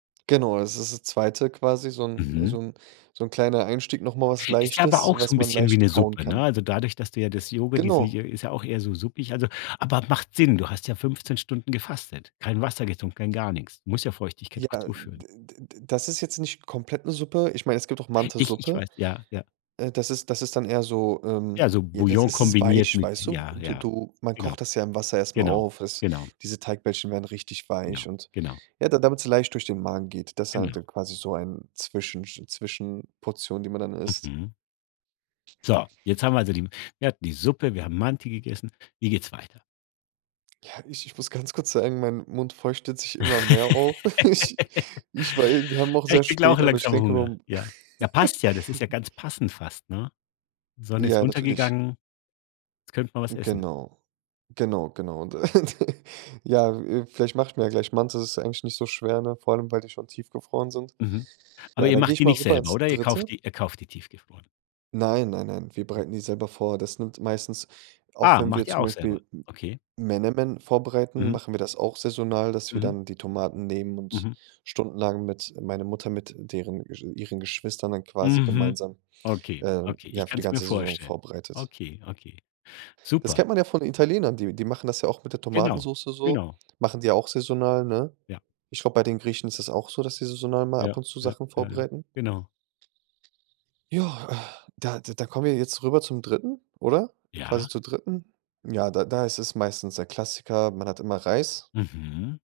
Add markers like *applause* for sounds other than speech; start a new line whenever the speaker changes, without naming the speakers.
Genau, das ist das 2. quasi, so 'n äh,
Mhm.
so 'n so 'n kleiner Einstieg, noch mal was
Ist ja aber
Leichtes,
auch so
was
'n
man
bisschen wie
leicht
'ne
kauen
Suppe, ne,
kann.
also, dadurch, dass du ja das Jogu die s
Genau.
ist auch eher so suppig, also, aber macht Sinn. Du hast ja 15 Stunden gefastet, kein Wasser getrunken, kein gar nichts du musst ja Feuchtigkeit
Ja,
auch zuführen.
d d d das ist jetzt nicht komplett 'ne Suppe ich meine, es gibt auch
Ich ich
Mantisuppe,
weiß, ja, ja.
äh, das ist das ist dann eher so, ähm,
Ja, so
j das
Bouillon
ist es
kombiniert
weich,
mit
weißt du?
ja,
Du
ja,
du man
genau.
kocht das ja im Wasser erst mal
Genau.
auf, es
Genau.
diese Teigbällchen werden richtig weich
Genau,
und,
genau.
ja, da damit sie leicht durch den Magen geht. Deshalb
Genau.
dann quasi so ein Zwischensch Zwischenportion, die man dann isst.
Mhm. So, jetzt haben wir, also, die wir hatten die Suppe, wir haben Manti gegessen. Wie geht's weiter?
Ja, ich ich muss ganz kurz sagen, mein Mund feuchtet sich immer mehr auf. *chuckles* Ich
*chuckles*
ich war eben wir haben auch
Ja,
sehr
ich kriege auch
spät, aber ich
langsam
denke mal
Hunger.
um
Ja. Ja, passt ja, das ist ja
*chuckles*
ganz passend fast, ne? Sonne ist
Ja, natürlich.
untergegangen. Jetzt könnten wir was essen.
Genau. Genau, genau. Und, äh, *chuckles* ja, äh, vielleicht mache ich mir ja gleich Mantis, das ist eigentlich nicht so schwer, ne, vor allem, weil die schon tiefgefroren sind.
Mhm. Aber
Ja,
ihr
dann gehe
macht
ich
die
mal
nicht
rüber
selber,
ins
oder ihr kauft
3.
die ihr kauft die tiefgefroren?
Nein, nein, nein, wir bereiten die selber vor. Das nimmt meistens auch
Ah,
wenn wir
macht ihr
zum
auch selber.
Beispiel M
Okay.
Menemen vorbereiten,
Mhm.
machen wir das auch saisonal, dass wir
Mhm.
dann die Tomaten nehmen und
Mhm.
stundenlang mit meine Mutter mit deren ihren Geschwistern dann quasi
Mhm.
gemeinsam,
Okay,
äh,
okay, ich
ja, für die
kann's mir
ganze Saison
vorstellen.
vorbereitet.
Okay, okay,
Das
super.
kennt man ja von Italienern, die die machen das ja auch mit der
Genau,
Tomatensoße so,
genau.
machen die auch saisonal, ne?
Ja.
Ich glaube, bei den Griechen ist es auch so, dass sie saisonal mal ab
Ja,
und zu
ja,
Sachen
ja, ja.
vorbereiten.
Genau.
Ja, äh, da da kommen wir ja jetzt rüber zum 3. oder? Quasi
Ja.
zur 3. ja, da da ist es meistens der Klassiker, man hat immer Reis.
Mhm.